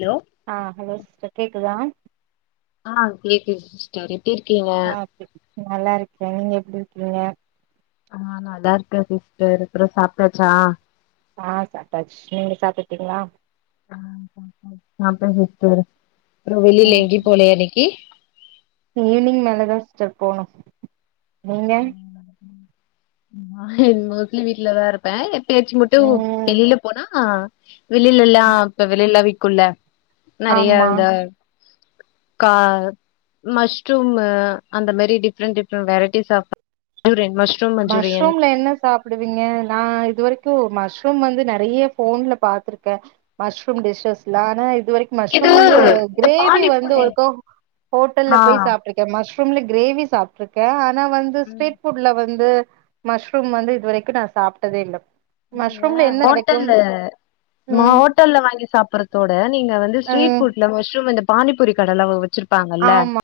Hello அ hello sister கேக்குதா அ கேக்குது சிஸ்டர் எப்டி இருக்கீங்க ஆ கேக்குது நல்லா இருக்கே நீங்க எப்டி இருக்கீங்க அ நல்லா இருக்கே சிஸ்டர் அப்றோ சாப்ட்டாச்சா அ சாப்டாச்சு நீங்க சாப்பிட்டுடிங்களா [unintelligible] அப்றோ வெளில ம் எங்கையு போலயா இன்னைக்கி ஈவினிங் மேலதா சிஸ்டர் போனு நீங்க என் மோஸ்லி வீட்டுலதா இருப்பே எப்யாச்சு மட்டு ம் வெளியில போனா வெளியிலல்லாம் இப்ப வெளிய விக்குல நறைய ஆமா இந்த கா மஷ்ரூம்மு அந்த மாரி டிஃப்ரெண்ட் டிஃப்ரெண்ட் வெரைட்டிஸ் சாப் இவுரேன் மஷ் மஷ்ரூம்ல என்ன சாப் பிடுவிக்க நா இது வரைக்கும் மஷ்ரூம் வந்து நறைய ஃபோன்ல பாத்திருக்கன் மஷ்ரூம் டிஷஸ்ல்ல ஆனா இது வரை இது மஷ்ரூம் வந்து இந்த கிரேவி வந்து பானிபூரி ஒரு கோ ஹோட்டல்ல ஆ போய் சாப்பிட்டு க்கன் மஷ்ரூம்ல கிரேவி சாப்பிட்ருக்கன் ஆனா வந்து ம் ஸ்ரீட்புஃட்ல வந்து வந்து மஷ்ரூம் வந்து இது வரைக்கும் நான் சாப்புட்டதே இல்ல நீங்க மஷ்ரூம்ல என்ன கெடைக்கும் ஹோட்டல்லு நா ஹோட் ம் ஹோட்டல்ல வாங்கி சாப்புறதோட நீங்க வந்து ம் ஸ்ரீட்புஃட்ல மஷ்ரூம் இந்த பானிபூரி கடலா வச்சிருப் ஆமா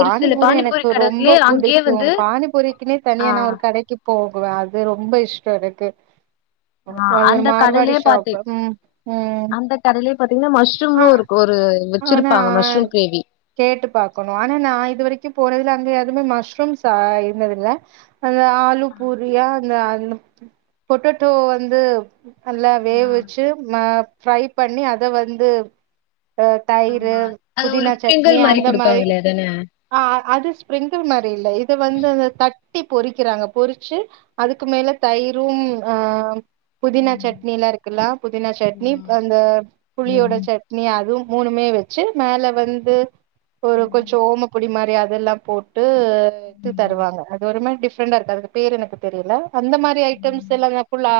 பானிபூரி எனக்கு கடலயே ரொம்ப அங்கேயே வந்து புடிக்கும் பானிபூரிக்குனே ஆ தனியா நா ஒரு கடைக்கு போகவேன் அது ரொம்ப இஷ்டோம் எனக்கு ஆ அது ஒரு அந்த மார்வாடி கடலே பாத்தீ ஷாப்பு ம் ம் அந்த கடலே பாத்தீங்ன்னா ஆ மஷ்ரூம்மு இருக் ஒரு ஆனா வச்சிருப்பாங்க மஷ்ரூம் கிரேவி கேட்டு பாக்கோணும் ஆனா நா இது வரைக்கும் போறதுல அங்க யதுவுமே மஷ்ரூம்ஸ் ஆ இருந்தது இல்ல அந்த ஆலு ஆ பூரியா அந்த அ பொட்டேட்டோ வந்து நல்லா ஆ வேவிச்சு ஃப்ரை பண்ணி அத வந்து அ தயிர் ஆமா அது ஒரு புதினா ஸ்பிரிங்கிள் சட்னி அந்த மாரி குடுப்பாங்களே அதான அ அது ஸ்ப்ரிங்கில் மாரி இல்ல இத வந்து அத தட்டி பொறிக்கிறாங்க பொறிச்சு அதுக்கு மேல தயிரும் அ புதினா சட்னி எல்லா இருக்குல புதினா சட்னி ஆமா அந்த புளியோட ம் சட்னி நீ அதுவும் மூணுமே வெச்சு மேல வந்து ஒரு ம் கொஞ்சோம் ஓமப்பொடி மாரி அதெல்லாம் போட்டுத்து ம் தருவாங்க அது ஒரு மாரி டிஃப்ரெண்டா இருக்கும் அதுக்கு பேர் எனக்கு தெரியில அந்த மாரி டைம்ஸ் ம் எல்லாமே ஃபுல்லா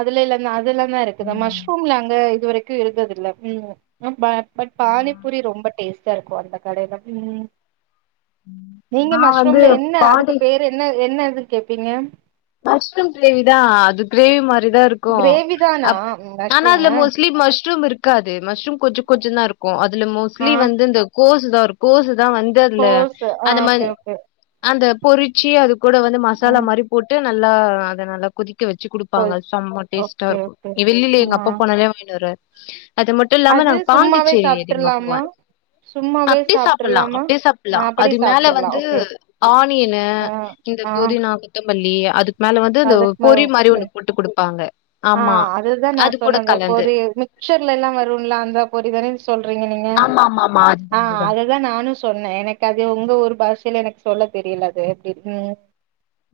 அதுல எல்லாமே அதுல ஃபுல்லா ஆ இருக்குது மஷ்ரூம்ல அங்க இது வரைக்கும் இருந்நதுல்ல பட் பானிபூரி ரொம்ப டேஸ்ட்டா இருக்கும் அந்த கடையில ம் நீங்க நா வந்து மஷ்ரூம்ல என்ன அதுக்கு பாண்டி பேரு என்ன என்ன இதுனு கேப்பீங்க மஷ்ரூம் கேரேவிதான் அது கிரேவி மாரிதான் இருக் இருக்கும் கிரேவி தானா அப் ஆனா அதுல மஷ்ரூமு மோஸ்ட்லி மஷ்ரூம் இருக் இருக்காது மஷ்ரூம் கொஞ்ச கொஞ்ச தான் இருக்கும் அதுல ஆ மோஸ்ட்லி வந்து இந்த கோசு தான் ஒரு கோசு தான் வந்து வந்து அதுல கோஸ் ஆ அந்த ஓகே மாரி ஓகே அந்த பொறிச்சி அது கூட வந்து மசாலா ம் மாரி போட்டு நல்லா அத நல்லா கொதி க்க வெச்சு குடுப்பாங்க கோஸ் செம டேஸ்ட்டா ஓகே இருக்கும் ஓகே வெளில ஆ எங்க அப்பா போனாலே வாங்கினு வருவாரு அது மட்டும் இல்லாம அது நாங்க சும்மாவே பாண்டிச்சேரி அதிகமா சாப்ட்றலாமா போவன் சும்மாவே அப்டி சாப்புலாம் சாப்ட்றலாமா அப்டியே ஆ சாப்புடலாம் அப்படி அது மேல சாப்ட்றலா வந்து ஓகே ஆனியனு ஆ இந்த ஆ புதினா கொத்தமல்லி அதுக்கு மேல வந்து இந்த அதுக்கு ம பொரி மாரி ஓகே ஒண்ணு போட்டு குடுப்பாங்க ஆ ஆமா அதுதான் அது நான் கூட சொன்ன இந்த கலந்து பொரி மிக்சர்லலாம் வருன்ல அந்த பொரிதானே சொல்றீங்க நீங்க ஆமாமாமா அதுதா ஆ அதுதா அத அதான் நானும் சொன்னேன் எனக்கு அது உங்க ஊரு பாஷையில எனக்கு சொல்ல தெரில எப்டினு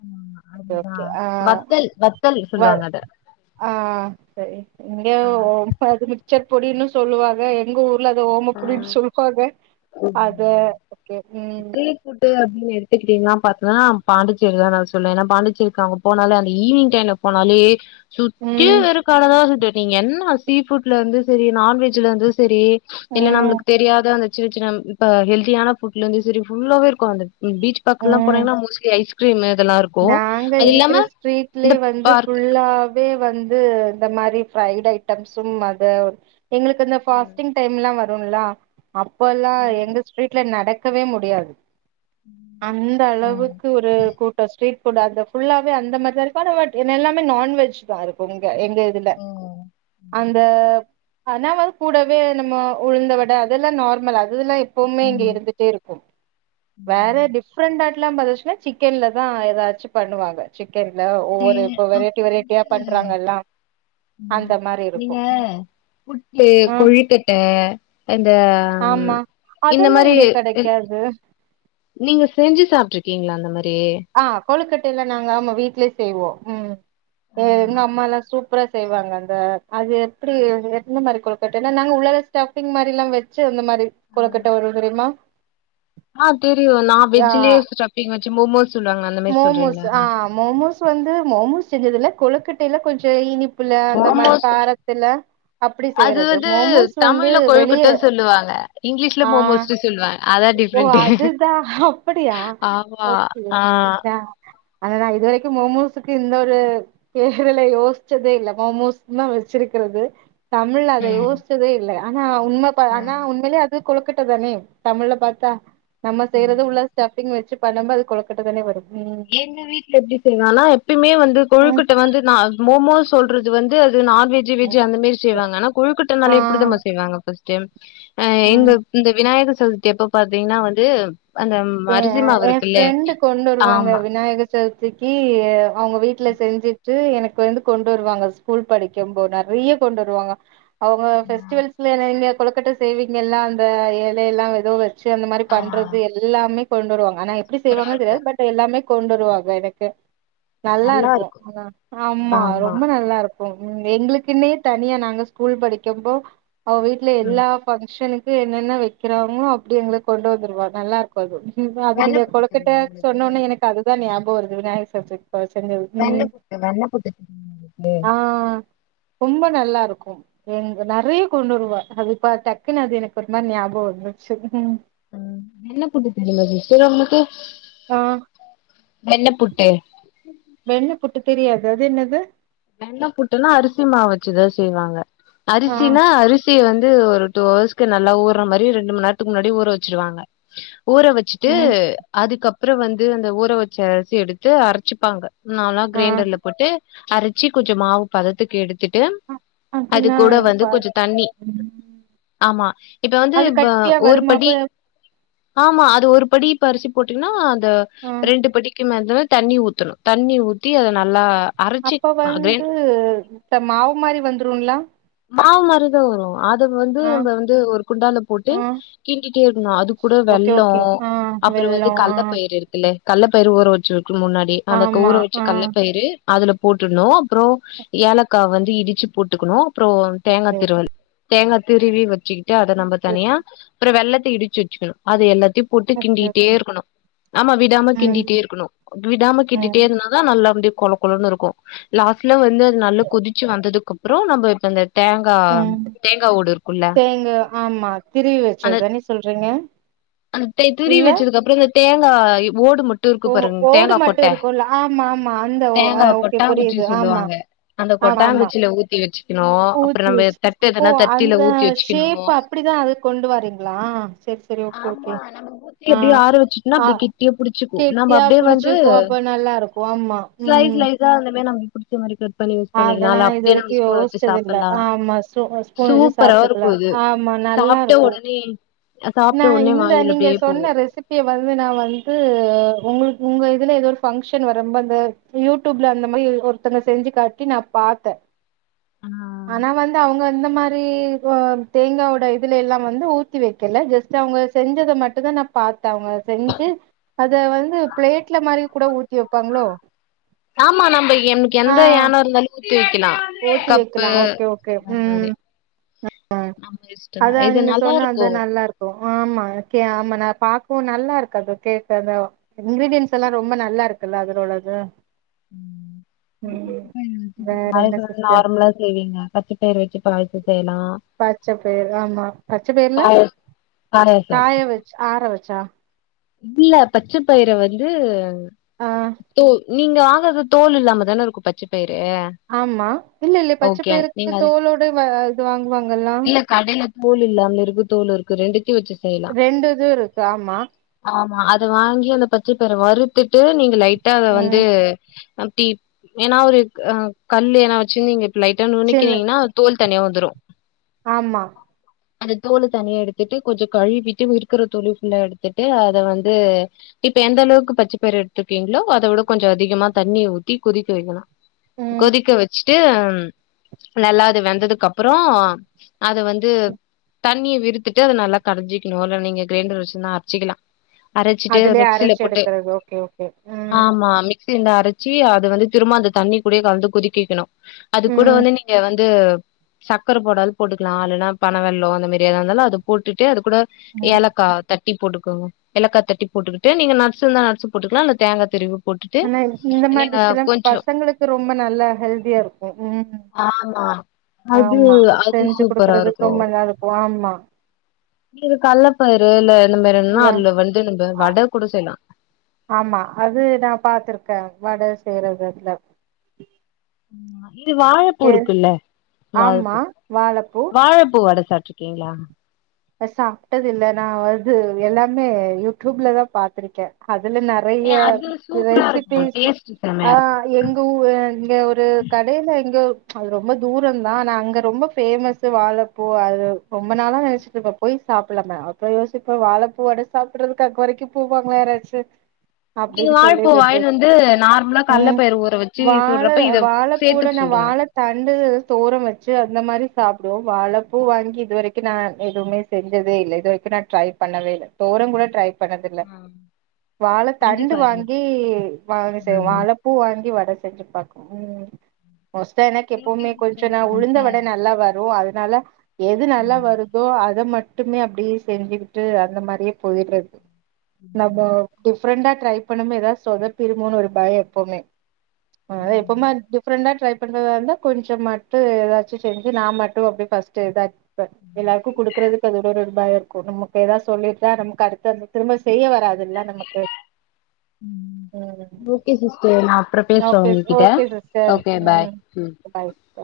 ஆ ஓகே அதுதா ஓகே ஆ வத்தல் வத்தல் வர் சொல்லுவாங்க அத ஆ சேரி சேரி இங்க ஆ ஓ அங்க அது மிக்சர் பொடினு சொல்லுவாங்க எங்க ஊர்ல அது ஓம பொடினு சொல்லுவாங்க ஆ. அது ஓகே ம் ஸ்ட்ரீட் ஃபுட்டு அப்டின்னு எடுத்துக்கிட்டீங்கன்னா பாத்தீன்னா பாண்டிேரி தான் நா சொல்லுவன் ஏன்னா பாண்டச்சேரிக்கு அவுங்க போனாலே அந்த ஈவினிங் டைம்ல போனாலே சுத்தி ம் வெறு கடதான் இருந்தது நீங்க என்ன சீஃபுட்ல இருந்து செரி நான்வெஜ்ல இருந்து செரி இல்ல ம் நம்மளுக்கு தெரியாத அந்த சின்ன சின்ன இப்ப ஹெல்தியான. ஃபுட்ல இருந்தும் செரி ஃபுல்லாவே இருக்கு அந்த பீச் பக்கம்லா ம் போனீங்கன்னா மோஸ்லி ஐஸ் கிரீம் இதெல்லாம் இருக் நாங்க இருக்கிற ஸ்ட்ரீட்லயே வந்து பார்க் ஃபுல்லா இப்பவே வந்து இந்த மாரி ஃபைட் அயிட்டம்ஸ் சும்மாதான் எங்களுக்கு அந்த ம் ஃபாஸ்டிங் டைம் லா வரும்ல அப்பல்லாம் ஆமா எங்க ஸ்ட்ரீட்ல நடக்கவே முடியாது அந்த ம் ம் அளவுக்கு ஒரு கொ இந்த ஸ்ரிட்ஃபுட் அந்த ஃபுல்லாவே அந்த மாரிதா இருக்கு ஆனா பட் எல்லாமே நான்வெஜ் தான் இருக்கு எங்க இல்ல ம் அந்த ம் கணவர் கூடவே நம்ம உழுந்த வட அதெல்லாம் நார்மல் அதெல்லாம் எப் எப்பவுமே இங்க இருந்துட்டே இருக்கும் வேற ம் டிஃப்ரெண்டாலாம் பாத்தச்சுன்னா சிக்கன்ல தான் ஏதாச்சும் பண்ணுவாங்க சிக்கன்ல ஒவ்வொரு இப்ப வெரைட்டி வெரைட்டியா பண்றாங்கல்லாம் அந்த மாரி இருக்கும் புட்லே குழி கொழுக்கட்ட அந்த ஆமா இந்த அதெல்லா மாரி இங்க இ கெடைக்காது நீங்க செஞ்சு சாப்பிட்டுருக்கீங்களா அந்த மாரி ஆ கொழுக்கட்டைய எல்லாம் நாங்க ஆமா வீட்லயே செய்வோம் ம் எங்க அம்மாலாம் சூ ப்பரா செய்வாங்க அந்த அது எப்டி எந்த மாரி கொழுக்கட்டனா நாங்க உலக ஸ்டப் ப்பிங் மாதிரிலாம் வச்சு அந்த மாரி கொளுக்கட்ட வரு தெரியுமா ஆ தெரியும் நான் ஆ வெஜ்லயே ஸ்டப்பீங்க வச்சு மோமோஸா சொல்லுவாங்க அந்த மாரி மோமோஸ் சொல்றீங்களா ஆ மோமோஸ் வந்து மோமோஸ் செஞ்சதுல கொழுக்கட்டையில கொஞ்ச இனி ப்புல அந்த மாரி மோமோஸ் காரத்துல அப்டி அது செய்யறது வந்து மோமோஸ் வந்து தமிழ்ல வெளிய கொழுக்கட்ட சொல்லுவாங்க இங்கிலீஷ்ல ஆ மோமோஸ்னு சொல்லுவாங்க அதான் டிப் ஓ அதுதான் அப்டியா ஆமா ஓகே ஆ ஓகேங்க அதுதான் இதுவரைக்கும் மோமோஸுக்கு இந்த ஒரு கேரளை யோசிச்சதே இல்ல மோமோஸ் தான் வச்சிருக்கிறது தமிழ் அத ம் யோசிச்சதே இல்ல ஆனா உண்ம தான் ஆனா ம் உண்மையிலே இது கொழுக்கட்ட தானே தமிழ்ல பார்த்தா நம்ம ம். செய்யறது உள்ள ஸ்டப்பிங் வச்சு பண்ணிந்தா அது கொழுக்கட்ட தான வரும் எங்க வீட்ல எப்டி செய்வாங்கன்னா எப்பயுமே வந்து ம். கொழுக்கட்டை வந்து நா மோமோஸ் சொல்றது வந்து அது நான்வெஜ் வெஜ் அந்தமாரி செய்வாங்க ஆனா குழுக்கட்டனாலே எப்டி ஆ தெரியுமா செய்வாங்க ஃபஸ் கியம் ஆ ம் எங்க இந்த விநாயக சதுர்த்தி எப்ப பாத்தீங்கன்னா வந்து அந்த ஏ அரிசிம்மாவு என் இருக்குல்ல ஃப்ரெண்டு கொண்டு வருவாங்க ஆமா விநாயக சதுர்த்திக்கு அவங்க வீட்ல செஞ்சு ட்டு எனக்கு வந்து கொண்டு வருவாங்க ஸ்கூல் படிக்கும் போது நறைய கொண்டு வருவாங்க அவங்க பெஸ்டிவல்ஸ்லனங்க கொலக்கட்ட செய்வீங்க எல்லாம் அந்த இலைய எல்லாம் ஏதோ வச் அந்த மாரி ஆ பண்றது எல்லாமே கொண்டு வருவாங்க ஆனா எப்டி சூப்பரா செய்வாங்கன்னு இருக்கு தெரியாது பட் எல்லாமே கொண்டுருவாங்க எனக்கு நல்லா இருக்கும் ஆமா ரொம்ப நல்லா இருக் ம் எங்களுக்குன்னே தனியா நாங்க ஸ்கூல் படிக்கும்ப்போ அவங்க வீட்ல ம் எல்லா பங்க்ஷனுக் கு என்னென்ன வைக்கிறாங்களோ அப்டே எங்களுக்கு கொண்டு வந்துடுவா நல்லா அது வெண்ண நீங்க புட்டு கொழுக்கட்ட தெரியுமா உங்களுக்கு சொன்னோனே எனக்கு அதுதான் ஞாபகம் வருது விநாயகர் சர்ஜ் அவ செஞ்சது வெண்ண ம் புட்டு வெண்ண புட்டு தெரியுமா உங்களுக்கு ஆ ரொம்ப நல்லா இருக்கும் எங்க நறைய கொண்டு வருவா அது இப்ப டக்குன்னு அது எனக்கு ரொம்ப ஞாபகம் வந்துச்சு ம் என்ன ஃபுட்டு தெரில விக்கிறவங்களுக்கு ஆ வெண்ணப்புட்டு வெண்ண புட்டு தெரியாது அது என்னது வெண்ண புட்டுன்னா அரிசி மாவு வச்சுதா செய்வாங்க ஆ அரிசின்னா அரி சி வந்து ஒரு டூ அவர்ஸ்கு நல்லா ஊற மாரி ரெண்டு மணி நேரத்துக்கு முன்னாடி ஊற வச்சிருவாங்க ஊற வச்சு வச்சுட்டு ம் அதுக்கப்புறோ வந்து அந்த ஊற வச்ச அரிசி எடுத்து அரச்சிப்பாங்க நல்லா ஆ க்ரைண்டர்ல போட்டு அரச்சி கொஞ்சோ மாவு பதத்துக்கு எடுத்துட்டு அ- அது அதுனா கூட எனக்கு வந்து பா கொஞ்சோ தண்ணி ம் ஆமா இப்ப வந்து அது வ கட்டியா ஒரு வருமா அப்ப படி ஆமா அது ஒரு படி இப்ப அரிசி போட்டீங்கன்னா அந்த ஆ ரெண்டு படி கி மதிரா தண்ணி ஊத்தணு தண்ணி ஊத்தி அத நல்லா அரச்சி அப்ப கிரைண் வந்து இந்த மாவு மாரி வந்துருல்லா மாவு மாரிதா வரு அத வந்து ஆ நம்ம வந்து ஒரு குண்டால போட்டு ஆ கிண்டிட்டே இருக்கனு அது கூட ஓகே வெள்ளோ ஓகே ஆ அப்புறோ வந்து வெல்லோ ஆ கல்லப்பயிரு இல்ல கல்லப்பயிர ஊற வச்சிருக்கனு முன்னாடி அந்த ஆமா ஊற வச்ச ஆ கவ்ல பயிரு அதுல போட்டுட்னு அப்புறோ ஏலக்கா வந்து இடிச்சு போட்டுக்ணு அப்புறோ தேங்கா திருவல் தேங்கா திருவி வச்சிக்கிட்டு அத நம்ப தனியா அப்புறோ வெள்ளத்த இடிச்சி வச்சிக்கணு அது எல்லாத்தையு போட்டு ஓகே கிண்டிக்கிட்டே ஓகே இருக்கணு ஆமா விடாம கிண்டிட்டே ம் இருக்கணு விடாம கிண்டிட்டே ம் இருந்தாதா நல்லா அப்டி கொழ கொழன்னு இருக்கு லாஸ்ட்ல வந்து அது நல்ல கொதிச்சு வந்ததுக்கு அப்புறோ நம்ப இப்ப இந்த தங்க் ம் தேங்கா ஆமா திருவி அந்த வச்சது தானே சொல்றீங்க அந்த தே துருவி இல்ல வச்சதுக்கு அப்புறோ அந்த தேங்காய் ஓடு மட் டு இருக்கு ஓ பாருங்க ஓடு தேங்கா மட்டு கொட்ட இருக்கும்ல ஆமா ஆமா அந்த ஓ தேங்கா ஓகே கொட்டாங்குச்சி புரியுது ஆமா சொல்லுவாங்க அந்த ஆமா ஆமா கொட்டாங்குச்சியில ஊத்தி வச்சிக்கணு அப்புறோ ஊத்தி நம்ப வச்சு தட்டு எதுனா தட்டில ஊத்தி வச்சிக்கணு அப்டிதா அது கொண்டு வாரீங்களா சேர் சே செரி ஓகே ஓகே ஆமா நம்ம ஊத்தி ஆ அப்டியே ஆற வச்சுட்டோனா ஆ அப்டி கெட்டியா புடிச்சுக்கு நம்ம கெட்டியா அப்டியே வந்து புடிச்சுக்கு அப்ப நல்லாருக் ஒமா ம் ஸ்லைஸ் ஸ்லைஸ்ஸா இனிமே நம்ம புடி மாரி கட் பண்ணி யூஸ் அதெல்லா பண்ணிக்கலா‌இல்ல இது அப்டியே வரைக்கு நம்ப ஸ்பூன வச்சு யோசிச்சது இல்ல சாப்ட்லா ஆமா ஸ்பூ ஸ்பூன் வச்சு சூப் பரா சாப்ட்டுக்கலா இருக்கு இது ஆமா சாப்ட்ட ஒடனே ஏன்னா சாப்ட்ட ஒடனே இந்த வாயில நீங்க அப்டியே போகு சொன்ன ரெசிப் பிய வந்து நா வந்து உங்களுக்கு உங்க இதுல ஏதோ ஒரு பங்க்ஷன் வரும்ப வ யூடியூப்ல அந்த மாரி ஒருத்தங்க செஞ்சு காட்டி நா பாத்த ம் ஆனா வந்து அவங்க இந்த மாரி ஒ தேங்கா ஒட இதுல எல்லா வந்து ஊத்தி வைக் க்கல ஜெஸ்ட் அவங்க செஞ்சத மட்டு தா நா பாத்த அவங்க செஞ்சி அத வந்து ப்ளேட்ல மாரி கூட ஊத்தி வைப்பாங்களோ ஆமா நம்ப எனக்கு ஆ எந்த யானம் இருந்தாலும் ஊத்தி வைக்கலா ஊத்தி கப்பு வைக்கலா ஓகே ஓகே அந்த மாரி ம் ஆ நம்ம இஷ்டந்தா அதா இது நீங்க நல்லா சொன்ன அந்த இருக்கு நல்லாருக் கு ஆமா எனக்கே ஆமா நா பாக்கவு நல்லா இருக்கு அந்த கேக்க அந்த இன்கிரீடியன்ஸ் எல்லா ரொம்ப நல்லா இருக்குல்ல அதுல உள்ளது ம் [unintelligible] வேற நாளைக்கு என்ன சொல் சிஸ்டர் நார்மலா செய்வீங்க பச்சப்பயிறு வச்சு பாயாசோ செய்யலா பச்ச பயிர் ஆமா பச்ச பயிர்ல பாய பாயாசம் காய வச்சு ஆற வச்சா இல்ல பச்ச பயிர வந்து ஆ தோ நீங்க வாங்றது தோல் இல்லாமதான இருக்கு பச்ச பயிறு ஆமா இல்ல இல்ல பச்ச ஓகே பயிறுக்கு நீங்க அது தோலோட வ இது வாங்குவாங்கல்லா இல்ல கடைல தோல் இல்லாமலு இருக்கு தோல் இருக்கு ரெண்டத்தையு வச்சு செய் ரெண்டு இது இருக்கு ஆமா ஆமா அத வாங்கி அந்த பச்ச பயிற வறுத்துட்டு நீங்க லைட்டா அத வந்து ம் அம்டி ஏனா ஒரு ஆ கல்லு ஏதுனா வச்சிருந்து நீங்க இப்ப லைட்டா சின்ன நுனுக்னீங்கன்னா தோல் தனியா வந்துரு ஆமா அந்த தோலு தனியா எடுத்துட்டு கொஞ்சோ கழுவிட்டு இருக்ற தோலையு ஃபுல்லா எடுத்துட் டு அத வந்து இப்ப எந்த அளவுக்கு பச்சப் பயிற எடுத்துருக்கீங்ளோ அத விட கொஞ்சோ அதிகமா தண்ணிய ஊத்தி கொதிக்க வைக்கலா ம் கொதிக்க வச்சுட்டு நல்லா அது வெந்ததுக்கு அப்புறோ அத வந்து தண்ணிய விர்த்திட்டு அத நல்லா கடைஞ்சிக்ணு இல்ல நீங்க க்ரைண்டர் வச்சிருந்தா அரச்சிக்லா அரச்சிட்டு அதுலயே மிக்சில அரைச்சு போட்டு எடுக்கறது ஓகே ஓகே ம் ஆமா மிக் மிக்சி இருந்தா அரச்சி அது வந்து திரும்ப அந்த தண்ணி கூடே கலந்து கொதிக்க வைக்ணு அது கூட ம் வந்து நீங்க வந் து சக்கர போட்டாலு போட்டுக்கலா இல்லனா பன வெல்லோ அந்த மாரி ஏதா இருந்தாலு அத போட்டுட்டு அது கூட ம் ஏலக்கா தட்டி போட்டுக்கோங்க ஏலக்கா தட்டி போட்டுக்கிட்டு நீங்க நட்ஸ் இருந்தா நட்ஸ் போட்டுக்லா இல்ல தேங்கா துருவி ஆனா இந்த மாரி டிஷ்லா பசங்களுக்கு ரொம்ப நல்ல ஹெல்தியா இருக்கு ம் ஆமா அது ஆமா அது செஞ்சு சூப்பரா குடுக்குறதுக்கு இருக்கு ரொம்ப நல்லா இருக்கு ஆமா இது கள்ளப்பயுரு இல்ல இந்த மாரி என்ன்னா இல்ல அதுல வந்து நம்ப வட கூட செய்லா ஆமா அது நா பாத்துருக்கே வட செய்றது அதுல ஆமா இது வாழப்பூ எஸ் இருக்குல்ல ஆமா வாழப்பூ வாழப்பூ வாழப்பூ வட சாப்ட்டு கீங்ளா அ சாப்ட்டது இல்ல நா அது எல்லாமே யூடியூப்ல தா பாத்திருக்கே அதுல நா நெறைய ஏ அது சூப்பரா இருக்கு ரெசிபிஸ் டேஸ்ட் ஆ செமையா இருக்கு எங்க ஊ எங்க ஒரு கடையில எங்க அது ரொம்ப தூரந்தா ஆனா அங்க ரொம்ப ஃபேமஸ் இந்த வாழப்பூ அது ரொம்ப நாளா நெனச்சு இப்ப போய் சாப்பிட்லாமா அப்றோ யோசிப்பே வாழப்பூ வட சாப்பிட்றதுக்கா அங்க வரைக்கு போவாங்களா யாராச்சு நீங்க அப்டின் சொல்லி வாழப்பூ வாங்கினு விட்றது வந்து நார்மலா கல்ல ம் பயிறு ஊற வச்சு வாழ சுடுறப்ப இத சேத்து வாழப்பூவோட நா சுடுங்க வாழ தண்டு தோரம் வச்சு அந்த மாரி சாப்டுவோ வாழப்பூ வாங்கி இது வரைக்கு நா எதுவுமே செஞ்சதே இல்ல இது வரைக்கு நா ட்ரை பண்ணவே இல்ல தோரம் கூட ட்ரை பண்ணதில்ல வாழ செஞ்சு தண்டு பாருங்க வாங்கி வாங்க செய் ம் வாழப் பூ வாங்கி வட செஞ்சு பாப்போ மோஸ்டா எனக்கு எப்போமே கொஞ்சோ நா உழுந்தவட நல்லா வரு அதனால எது நல்லா வரு அத மட்டுமே அப்டியே செஞ்சுக்கிட்டு அந்த மாரியே போயுறது நம்ம டிஃப் டிஃப்ரெண்டா ட்ரை பண்ணும் போது சொதப்பிருமோனு ஒரு பயோ எப்போமே அ அதா எப்போமே டிஃப்ரெண்டா ட்ரை பண்றதா இருந்தா கொஞ்சோ மாட்டு ஏதாச்சு செஞ்சு நா மட்டு வப்பே பஸ்ட் ஏதாச் எல்லாருக்கு குடுக்குறதுக்கு அது ஒரு ஒரு மாதி இருக்கு நமக்கு ஏதாவ் சொல்லிட்டா நமக்கு அடுத்து அந்த திரும்ப செய்ய வராதுல்ல நமக்கு ம் ஓகே சிஸ்டர் நா அப்றோ பேசுறே ஓகே உங்ககிட்ட ஓகே சிஸ்டர் ஓகே பாய் ம் பாய் சிஸ்டர்